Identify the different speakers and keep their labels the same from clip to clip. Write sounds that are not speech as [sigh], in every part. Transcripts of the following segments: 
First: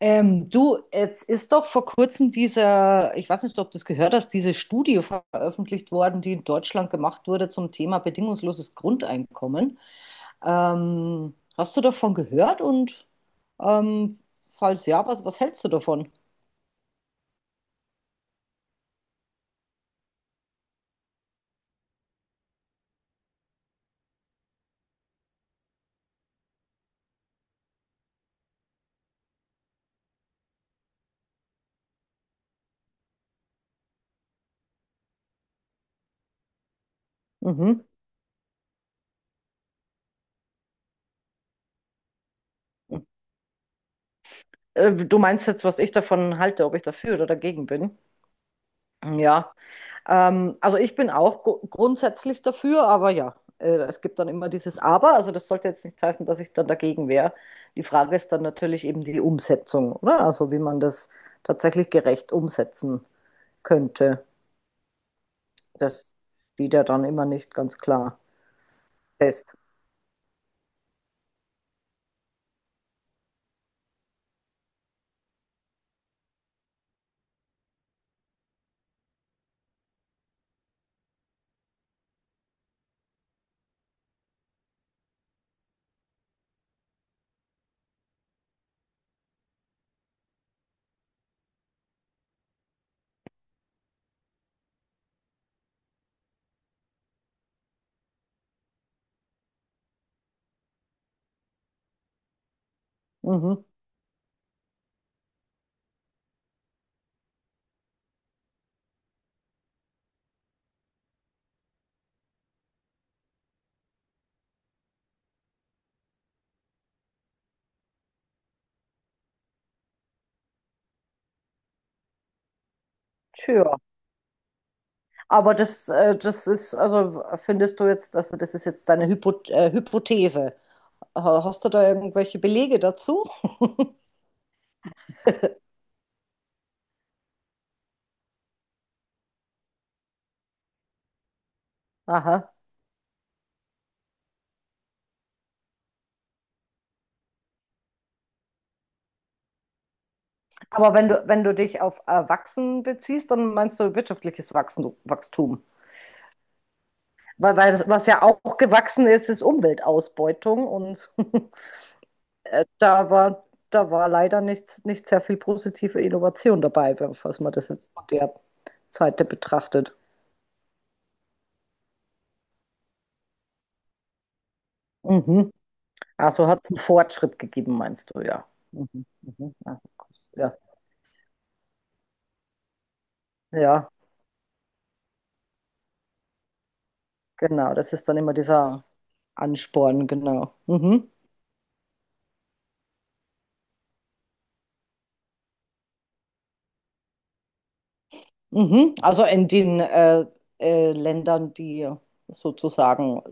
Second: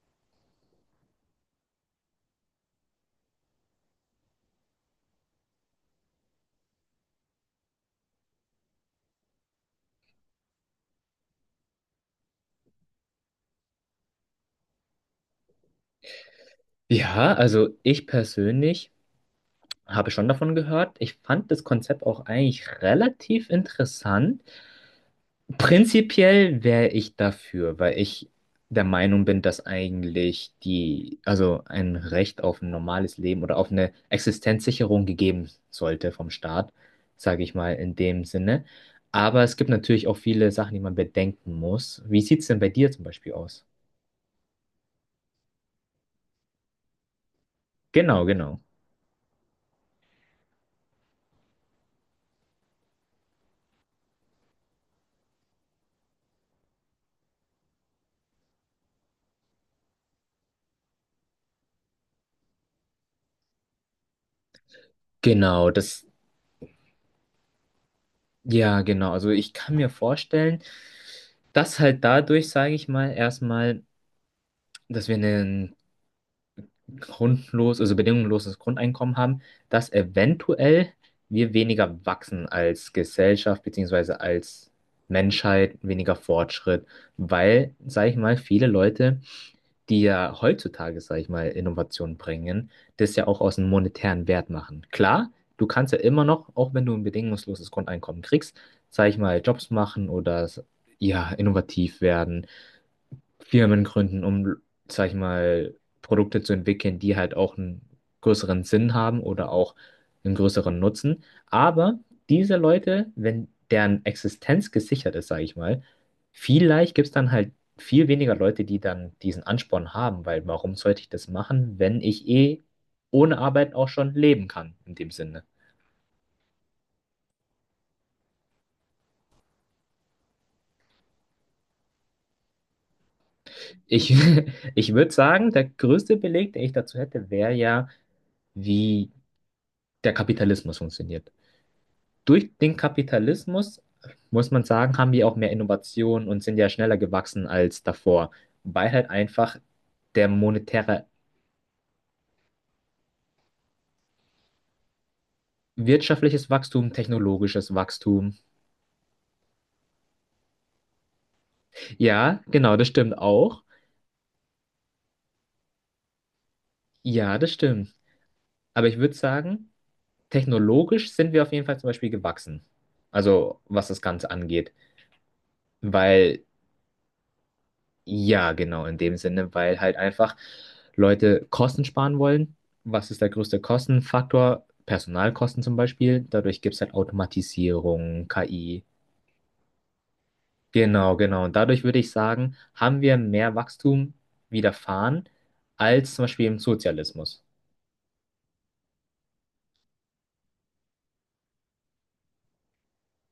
Speaker 1: Du, jetzt ist doch vor kurzem dieser, ich weiß nicht, ob du das gehört hast, diese Studie veröffentlicht worden, die in Deutschland gemacht wurde zum Thema bedingungsloses Grundeinkommen. Hast du davon gehört und ähm, falls ja, was hältst du davon?
Speaker 2: Ja, also ich persönlich habe schon davon gehört. Ich fand das Konzept auch eigentlich relativ interessant. Prinzipiell wäre ich dafür, weil ich der Meinung bin, dass eigentlich die, also ein Recht auf ein normales Leben oder auf eine Existenzsicherung gegeben sollte vom Staat, sage ich mal
Speaker 1: Mhm.
Speaker 2: in dem Sinne. Aber es gibt natürlich auch viele Sachen, die man bedenken muss. Wie sieht es denn bei dir zum Beispiel aus?
Speaker 1: Du meinst jetzt, was ich davon halte, ob ich dafür oder dagegen bin?
Speaker 2: Genau, genau.
Speaker 1: Ja. Also ich bin auch grundsätzlich dafür, aber ja, es gibt dann immer dieses Aber. Also das sollte jetzt nicht heißen, dass ich dann dagegen wäre. Die Frage ist dann natürlich eben die Umsetzung, oder? Also wie man das tatsächlich gerecht umsetzen könnte.
Speaker 2: Genau, das,
Speaker 1: Das steht ja dann immer nicht ganz klar
Speaker 2: ja, genau. Also ich
Speaker 1: fest.
Speaker 2: kann mir vorstellen, das halt dadurch, sage ich mal, erstmal, dass wir ein grundlos, also bedingungsloses Grundeinkommen haben, dass eventuell wir weniger wachsen als Gesellschaft beziehungsweise als Menschheit, weniger Fortschritt, weil, sage ich mal, viele Leute, die ja heutzutage, sage ich mal, Innovationen bringen, das ja auch aus einem monetären Wert machen. Klar, du kannst ja immer noch, auch wenn du ein bedingungsloses Grundeinkommen kriegst, sage ich mal, Jobs machen oder ja, innovativ werden,
Speaker 1: Mhm.
Speaker 2: Firmen gründen, um, sag ich mal, Produkte zu entwickeln, die halt auch einen größeren Sinn haben oder auch einen größeren Nutzen. Aber diese Leute, wenn deren Existenz gesichert ist, sag ich mal, vielleicht gibt es dann halt viel weniger Leute, die dann diesen Ansporn haben, weil warum sollte ich das machen, wenn ich eh ohne Arbeit
Speaker 1: Tja,
Speaker 2: auch schon leben kann, in dem Sinne.
Speaker 1: aber das ist, also findest du jetzt, also das ist jetzt deine Hypothese. Hast du da irgendwelche Belege dazu?
Speaker 2: Ich, [laughs] ich würde sagen, der größte Beleg, den ich dazu hätte, wäre ja, wie der Kapitalismus funktioniert.
Speaker 1: Aha.
Speaker 2: Durch den Kapitalismus, muss man sagen, haben die auch mehr Innovationen und sind ja schneller gewachsen als davor, weil halt einfach der
Speaker 1: Aber
Speaker 2: monetäre,
Speaker 1: wenn du dich auf Wachsen beziehst, dann meinst du wirtschaftliches Wachsen, Wachstum.
Speaker 2: wirtschaftliches Wachstum,
Speaker 1: Weil
Speaker 2: technologisches
Speaker 1: das, was ja
Speaker 2: Wachstum.
Speaker 1: auch gewachsen ist, ist Umweltausbeutung. Und
Speaker 2: Ja, genau,
Speaker 1: [laughs]
Speaker 2: das
Speaker 1: da
Speaker 2: stimmt
Speaker 1: war,
Speaker 2: auch.
Speaker 1: da war leider nicht sehr viel positive Innovation dabei,
Speaker 2: Ja,
Speaker 1: falls
Speaker 2: das
Speaker 1: man das jetzt
Speaker 2: stimmt.
Speaker 1: von der
Speaker 2: Aber ich würde
Speaker 1: Seite
Speaker 2: sagen,
Speaker 1: betrachtet.
Speaker 2: technologisch sind wir auf jeden Fall zum Beispiel gewachsen. Also was das Ganze angeht.
Speaker 1: Mhm.
Speaker 2: Weil
Speaker 1: Also hat es einen Fortschritt gegeben, meinst du, ja.
Speaker 2: ja, genau, in
Speaker 1: Mhm.
Speaker 2: dem Sinne,
Speaker 1: Mhm. Ah,
Speaker 2: weil halt einfach
Speaker 1: ja,
Speaker 2: Leute Kosten sparen wollen. Was ist der größte
Speaker 1: ja,
Speaker 2: Kostenfaktor? Personalkosten zum Beispiel. Dadurch gibt es halt
Speaker 1: genau. Das ist dann
Speaker 2: Automatisierung,
Speaker 1: immer
Speaker 2: KI.
Speaker 1: dieser Ansporn, genau. Mhm.
Speaker 2: Genau, genau. Und dadurch würde ich sagen, haben wir mehr Wachstum widerfahren als zum Beispiel im Sozialismus.
Speaker 1: Mhm. Also in den Ländern, die sozusagen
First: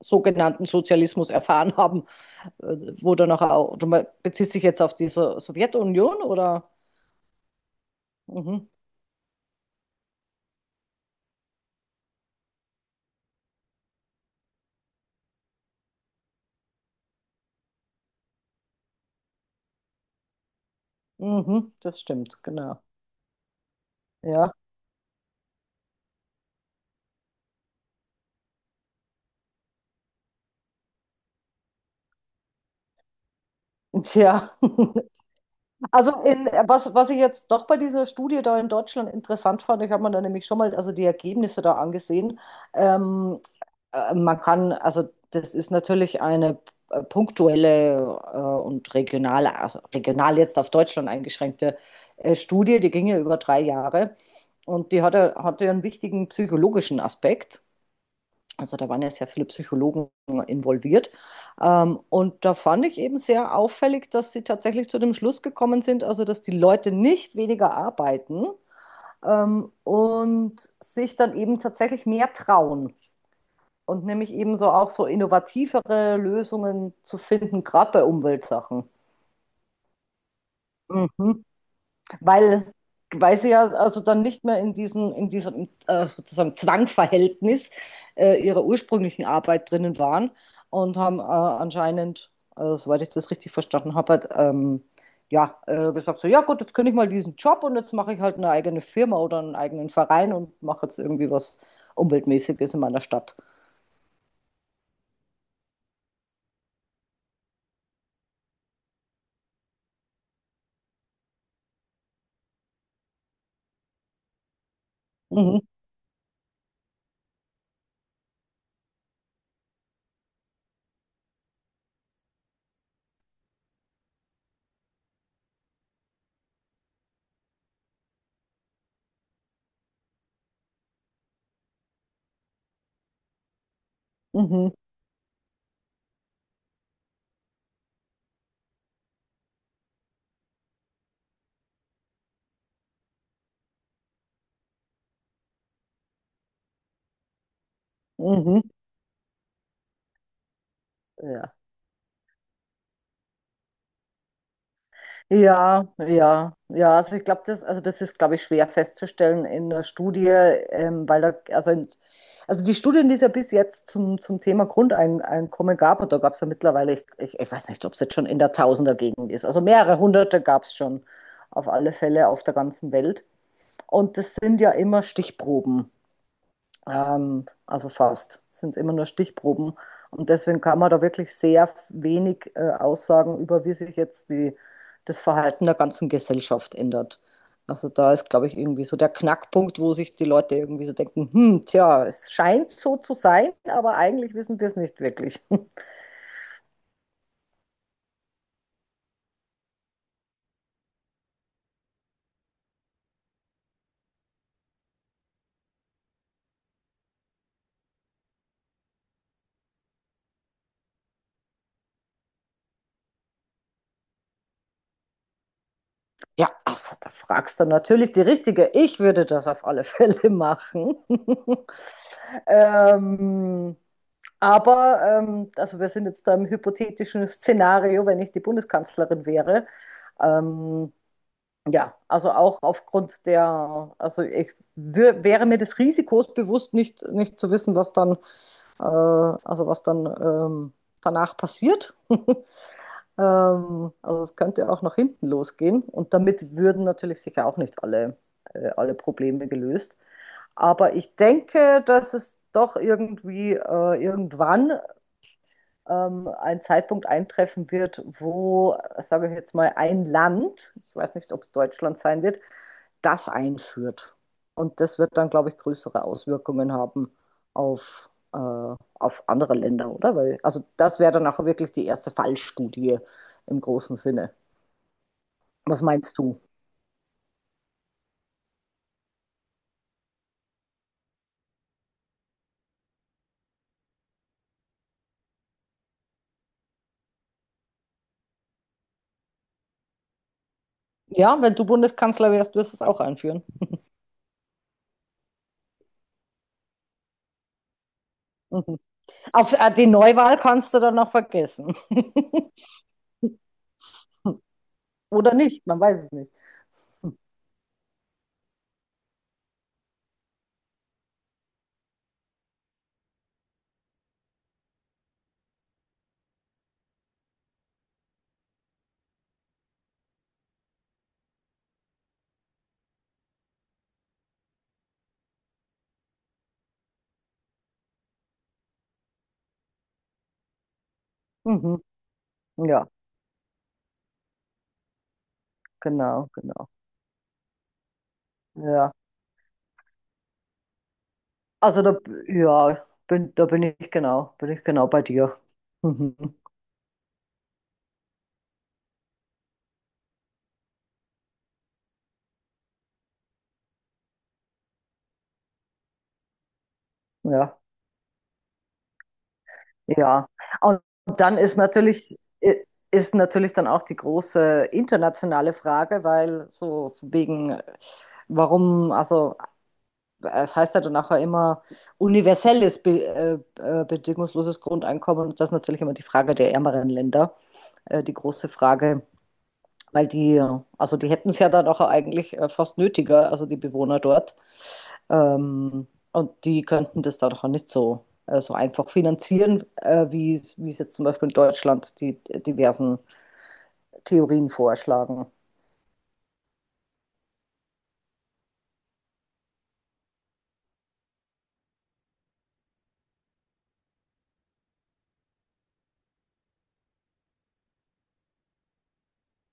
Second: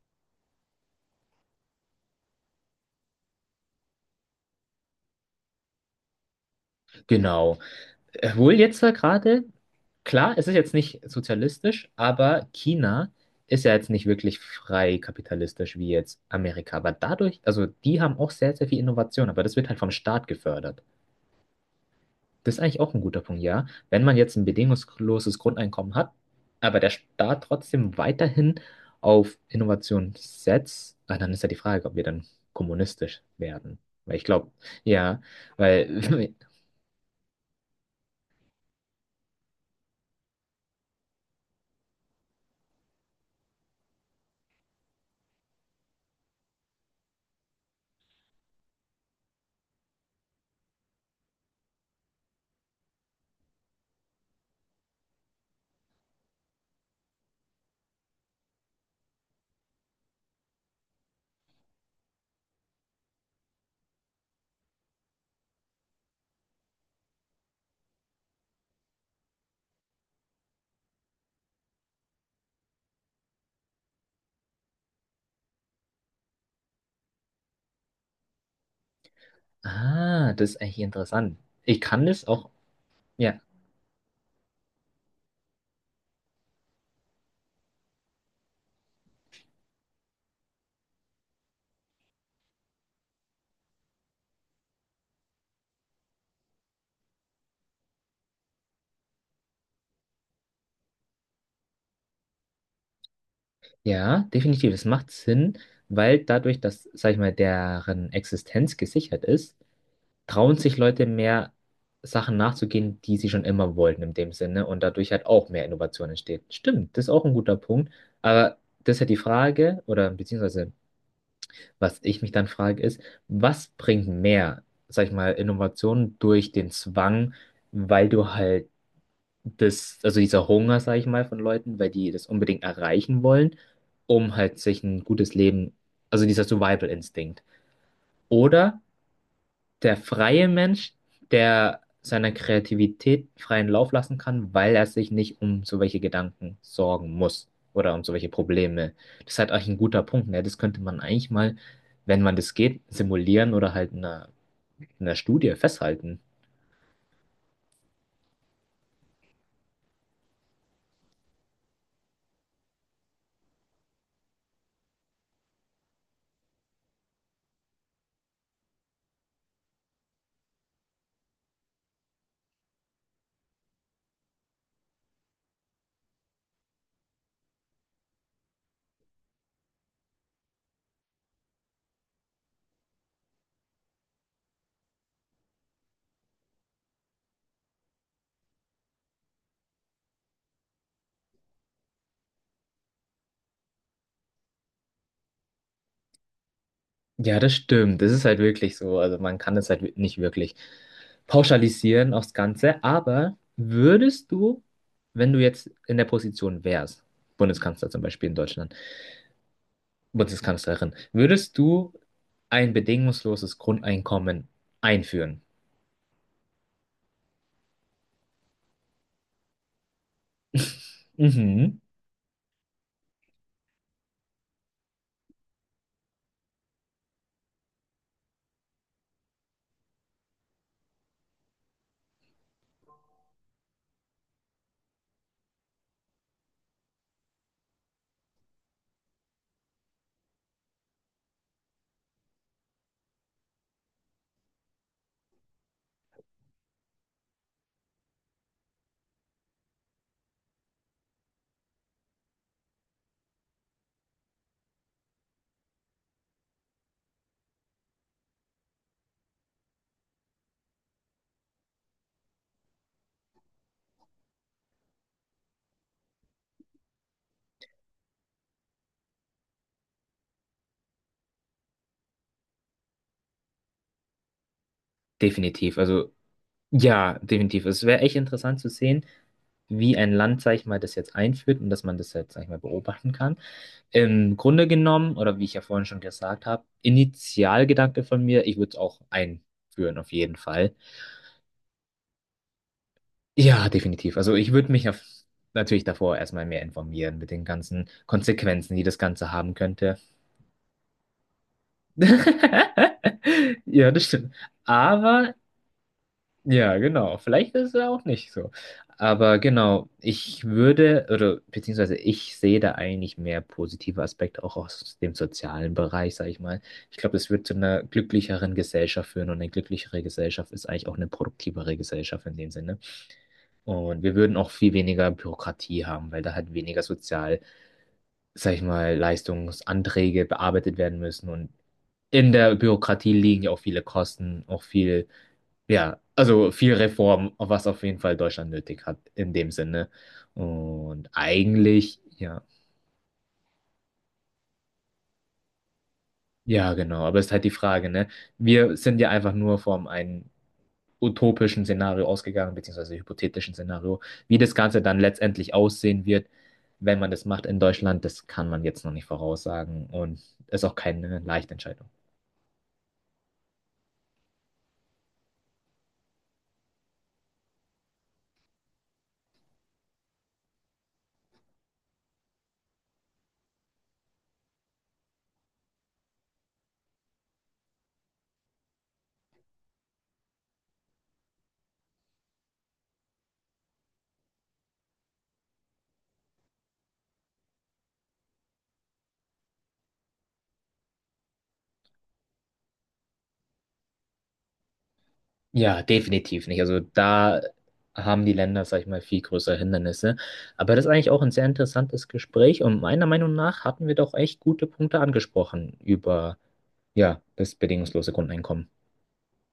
Speaker 1: sogenannten Sozialismus erfahren haben, äh, wo dann auch, beziehst dich jetzt auf die so Sowjetunion oder?
Speaker 2: Genau. Obwohl
Speaker 1: Mhm.
Speaker 2: jetzt da gerade, klar, es ist jetzt nicht sozialistisch, aber China ist ja jetzt nicht wirklich frei kapitalistisch wie jetzt Amerika. Aber dadurch, also die haben auch sehr, sehr viel Innovation, aber das wird halt vom Staat gefördert.
Speaker 1: Mhm. Das stimmt,
Speaker 2: Das ist eigentlich
Speaker 1: genau.
Speaker 2: auch ein guter Punkt, ja. Wenn man jetzt ein
Speaker 1: Ja.
Speaker 2: bedingungsloses Grundeinkommen hat, aber der Staat trotzdem weiterhin auf Innovation setzt, ah, dann ist ja die Frage, ob wir dann kommunistisch werden.
Speaker 1: [laughs]
Speaker 2: Weil ich glaube,
Speaker 1: Tja.
Speaker 2: ja,
Speaker 1: Also
Speaker 2: weil
Speaker 1: in,
Speaker 2: [laughs]
Speaker 1: was, was ich jetzt doch bei dieser Studie da in Deutschland interessant fand, ich habe mir da nämlich schon mal also die Ergebnisse da angesehen. Ähm, Man kann, also das ist natürlich eine punktuelle und regionale, also regional jetzt auf Deutschland eingeschränkte Studie, die ging ja über 3 Jahre und die hatte einen wichtigen psychologischen Aspekt. Also da waren ja sehr viele Psychologen involviert. Und da fand ich eben sehr auffällig, dass sie tatsächlich zu dem Schluss gekommen sind, also dass die Leute nicht weniger arbeiten und sich dann eben tatsächlich mehr trauen und nämlich eben so auch so innovativere Lösungen zu finden, gerade bei Umweltsachen.
Speaker 2: ah, das ist eigentlich interessant.
Speaker 1: Mhm.
Speaker 2: Ich kann das auch,
Speaker 1: Weil, weil
Speaker 2: ja,
Speaker 1: sie ja also dann nicht mehr in diesem sozusagen Zwangverhältnis ihrer ursprünglichen Arbeit drinnen waren und haben anscheinend, also, soweit ich das richtig verstanden habe, halt, ja, gesagt so, ja gut, jetzt kündige ich mal diesen Job und jetzt mache ich halt eine eigene Firma oder einen eigenen Verein und mache jetzt irgendwie was Umweltmäßiges in meiner Stadt.
Speaker 2: ja, definitiv. Es macht Sinn, weil dadurch, dass, sag ich mal, deren Existenz gesichert ist, trauen sich Leute mehr Sachen nachzugehen, die sie schon immer wollten in dem Sinne und dadurch halt auch
Speaker 1: Mhm,
Speaker 2: mehr Innovation entsteht. Stimmt, das ist auch ein guter Punkt. Aber das ist ja die Frage, oder beziehungsweise was ich mich dann frage, ist, was bringt mehr, sag ich mal, Innovation durch den Zwang, weil du halt das, also dieser Hunger, sage ich mal, von Leuten, weil die das unbedingt erreichen wollen, um halt
Speaker 1: mhm,
Speaker 2: sich ein gutes Leben, also dieser Survival-Instinkt. Oder der freie Mensch, der seiner Kreativität freien Lauf lassen kann, weil er sich nicht um so welche Gedanken sorgen muss oder um so welche
Speaker 1: mhm.
Speaker 2: Probleme. Das ist halt eigentlich ein guter Punkt, ne? Das könnte man eigentlich
Speaker 1: Ja.
Speaker 2: mal, wenn man das geht, simulieren oder halt in einer Studie
Speaker 1: Ja,
Speaker 2: festhalten.
Speaker 1: ja, ja. Also ich glaube, das, also das ist, glaube ich, schwer festzustellen in der Studie, weil da, also, in, also die Studien, die es ja bis jetzt zum Thema Grundeinkommen gab, und da gab es ja mittlerweile, ich weiß nicht, ob es jetzt schon in der Tausendergegend ist, also mehrere hunderte gab es schon auf alle Fälle auf der ganzen Welt. Und das sind ja immer Stichproben. Also fast. Sind immer nur Stichproben. Und deswegen kann man da wirklich sehr wenig aussagen über, wie sich jetzt die, das Verhalten der ganzen Gesellschaft ändert. Also da ist, glaube ich, irgendwie so der Knackpunkt, wo sich die Leute irgendwie so denken, hm, tja, es scheint so zu sein, aber eigentlich wissen wir es nicht wirklich. [laughs]
Speaker 2: Ja, das stimmt. Das ist halt wirklich so. Also man kann es halt nicht wirklich pauschalisieren aufs Ganze. Aber würdest du, wenn du jetzt in der Position wärst, Bundeskanzler zum Beispiel in Deutschland, Bundeskanzlerin, würdest du ein bedingungsloses Grundeinkommen einführen?
Speaker 1: Ja, also da fragst du natürlich die Richtige. Ich würde das auf alle Fälle machen. [laughs]
Speaker 2: Mhm.
Speaker 1: ähm, Aber, also wir sind jetzt da im hypothetischen Szenario, wenn ich die Bundeskanzlerin wäre. Ähm, ja, also auch aufgrund der, also ich wäre mir des Risikos bewusst, nicht zu wissen, was dann, also was dann danach passiert. [laughs] Also es könnte auch nach hinten losgehen. Und damit würden natürlich sicher auch nicht alle, alle Probleme gelöst. Aber ich denke, dass es doch irgendwie irgendwann ein Zeitpunkt eintreffen wird, wo, sage ich jetzt mal, ein Land, ich weiß nicht, ob es Deutschland sein wird, das einführt. Und das wird dann, glaube ich, größere Auswirkungen haben auf, äh, auf andere Länder, oder? Weil, also das wäre dann auch wirklich die erste Fallstudie im großen Sinne.
Speaker 2: Definitiv.
Speaker 1: Was
Speaker 2: Also
Speaker 1: meinst du?
Speaker 2: ja, definitiv. Es wäre echt interessant zu sehen, wie ein Land, sag ich mal, das jetzt einführt und dass man das jetzt, sag ich mal, beobachten kann. Im Grunde genommen, oder wie ich ja vorhin schon gesagt habe, Initialgedanke von mir, ich würde es auch einführen, auf jeden Fall.
Speaker 1: Ja, wenn du Bundeskanzler wärst, wirst du es auch einführen.
Speaker 2: Ja, definitiv. Also ich würde mich auf, natürlich davor erstmal mehr informieren mit den ganzen Konsequenzen,
Speaker 1: Mhm.
Speaker 2: die das Ganze
Speaker 1: Auf,
Speaker 2: haben
Speaker 1: die
Speaker 2: könnte.
Speaker 1: Neuwahl kannst du dann noch vergessen. [laughs]
Speaker 2: [laughs] Ja, das stimmt. Aber
Speaker 1: Oder nicht, man weiß es nicht.
Speaker 2: ja, genau. Vielleicht ist es ja auch nicht so. Aber genau, ich würde, oder beziehungsweise ich sehe da eigentlich mehr positive Aspekte auch aus dem sozialen Bereich, sage ich mal. Ich glaube, das wird zu einer glücklicheren Gesellschaft führen und eine glücklichere Gesellschaft ist eigentlich auch eine produktivere Gesellschaft in dem Sinne. Und wir würden auch viel weniger Bürokratie haben, weil da halt weniger sozial, sage ich mal, Leistungsanträge bearbeitet werden müssen. Und
Speaker 1: Mhm.
Speaker 2: in der
Speaker 1: Ja,
Speaker 2: Bürokratie liegen ja auch viele Kosten, auch viel ja,
Speaker 1: genau,
Speaker 2: also
Speaker 1: genau.
Speaker 2: viel Reform, was auf jeden Fall Deutschland nötig
Speaker 1: Ja.
Speaker 2: hat, in dem Sinne. Und
Speaker 1: Also da,
Speaker 2: eigentlich, ja,
Speaker 1: ja, da bin ich genau bei dir. Mhm.
Speaker 2: ja, genau, aber es ist halt die Frage, ne? Wir sind ja einfach nur vom einem utopischen Szenario ausgegangen, beziehungsweise hypothetischen Szenario. Wie das Ganze dann letztendlich aussehen wird, wenn man das macht
Speaker 1: Ja,
Speaker 2: in Deutschland, das kann man jetzt noch nicht voraussagen und
Speaker 1: ja.
Speaker 2: ist auch
Speaker 1: Und
Speaker 2: keine
Speaker 1: dann
Speaker 2: leichte
Speaker 1: ist
Speaker 2: Entscheidung.
Speaker 1: natürlich, i- ist natürlich dann auch die große internationale Frage, weil so wegen, warum, also es heißt ja dann auch ja immer universelles, be bedingungsloses Grundeinkommen und das ist natürlich immer die Frage der ärmeren Länder, die große Frage. Weil die, also die hätten es ja dann auch eigentlich fast nötiger, also die Bewohner dort. Ähm, und die könnten das dann auch nicht so, so einfach finanzieren, wie es jetzt zum Beispiel in Deutschland die diversen Theorien vorschlagen.
Speaker 2: Ja, definitiv nicht. Also da haben die Länder, sag ich mal, viel größere Hindernisse. Aber das ist eigentlich auch ein sehr interessantes Gespräch und meiner Meinung nach hatten wir doch echt gute Punkte angesprochen über, ja, das bedingungslose Grundeinkommen.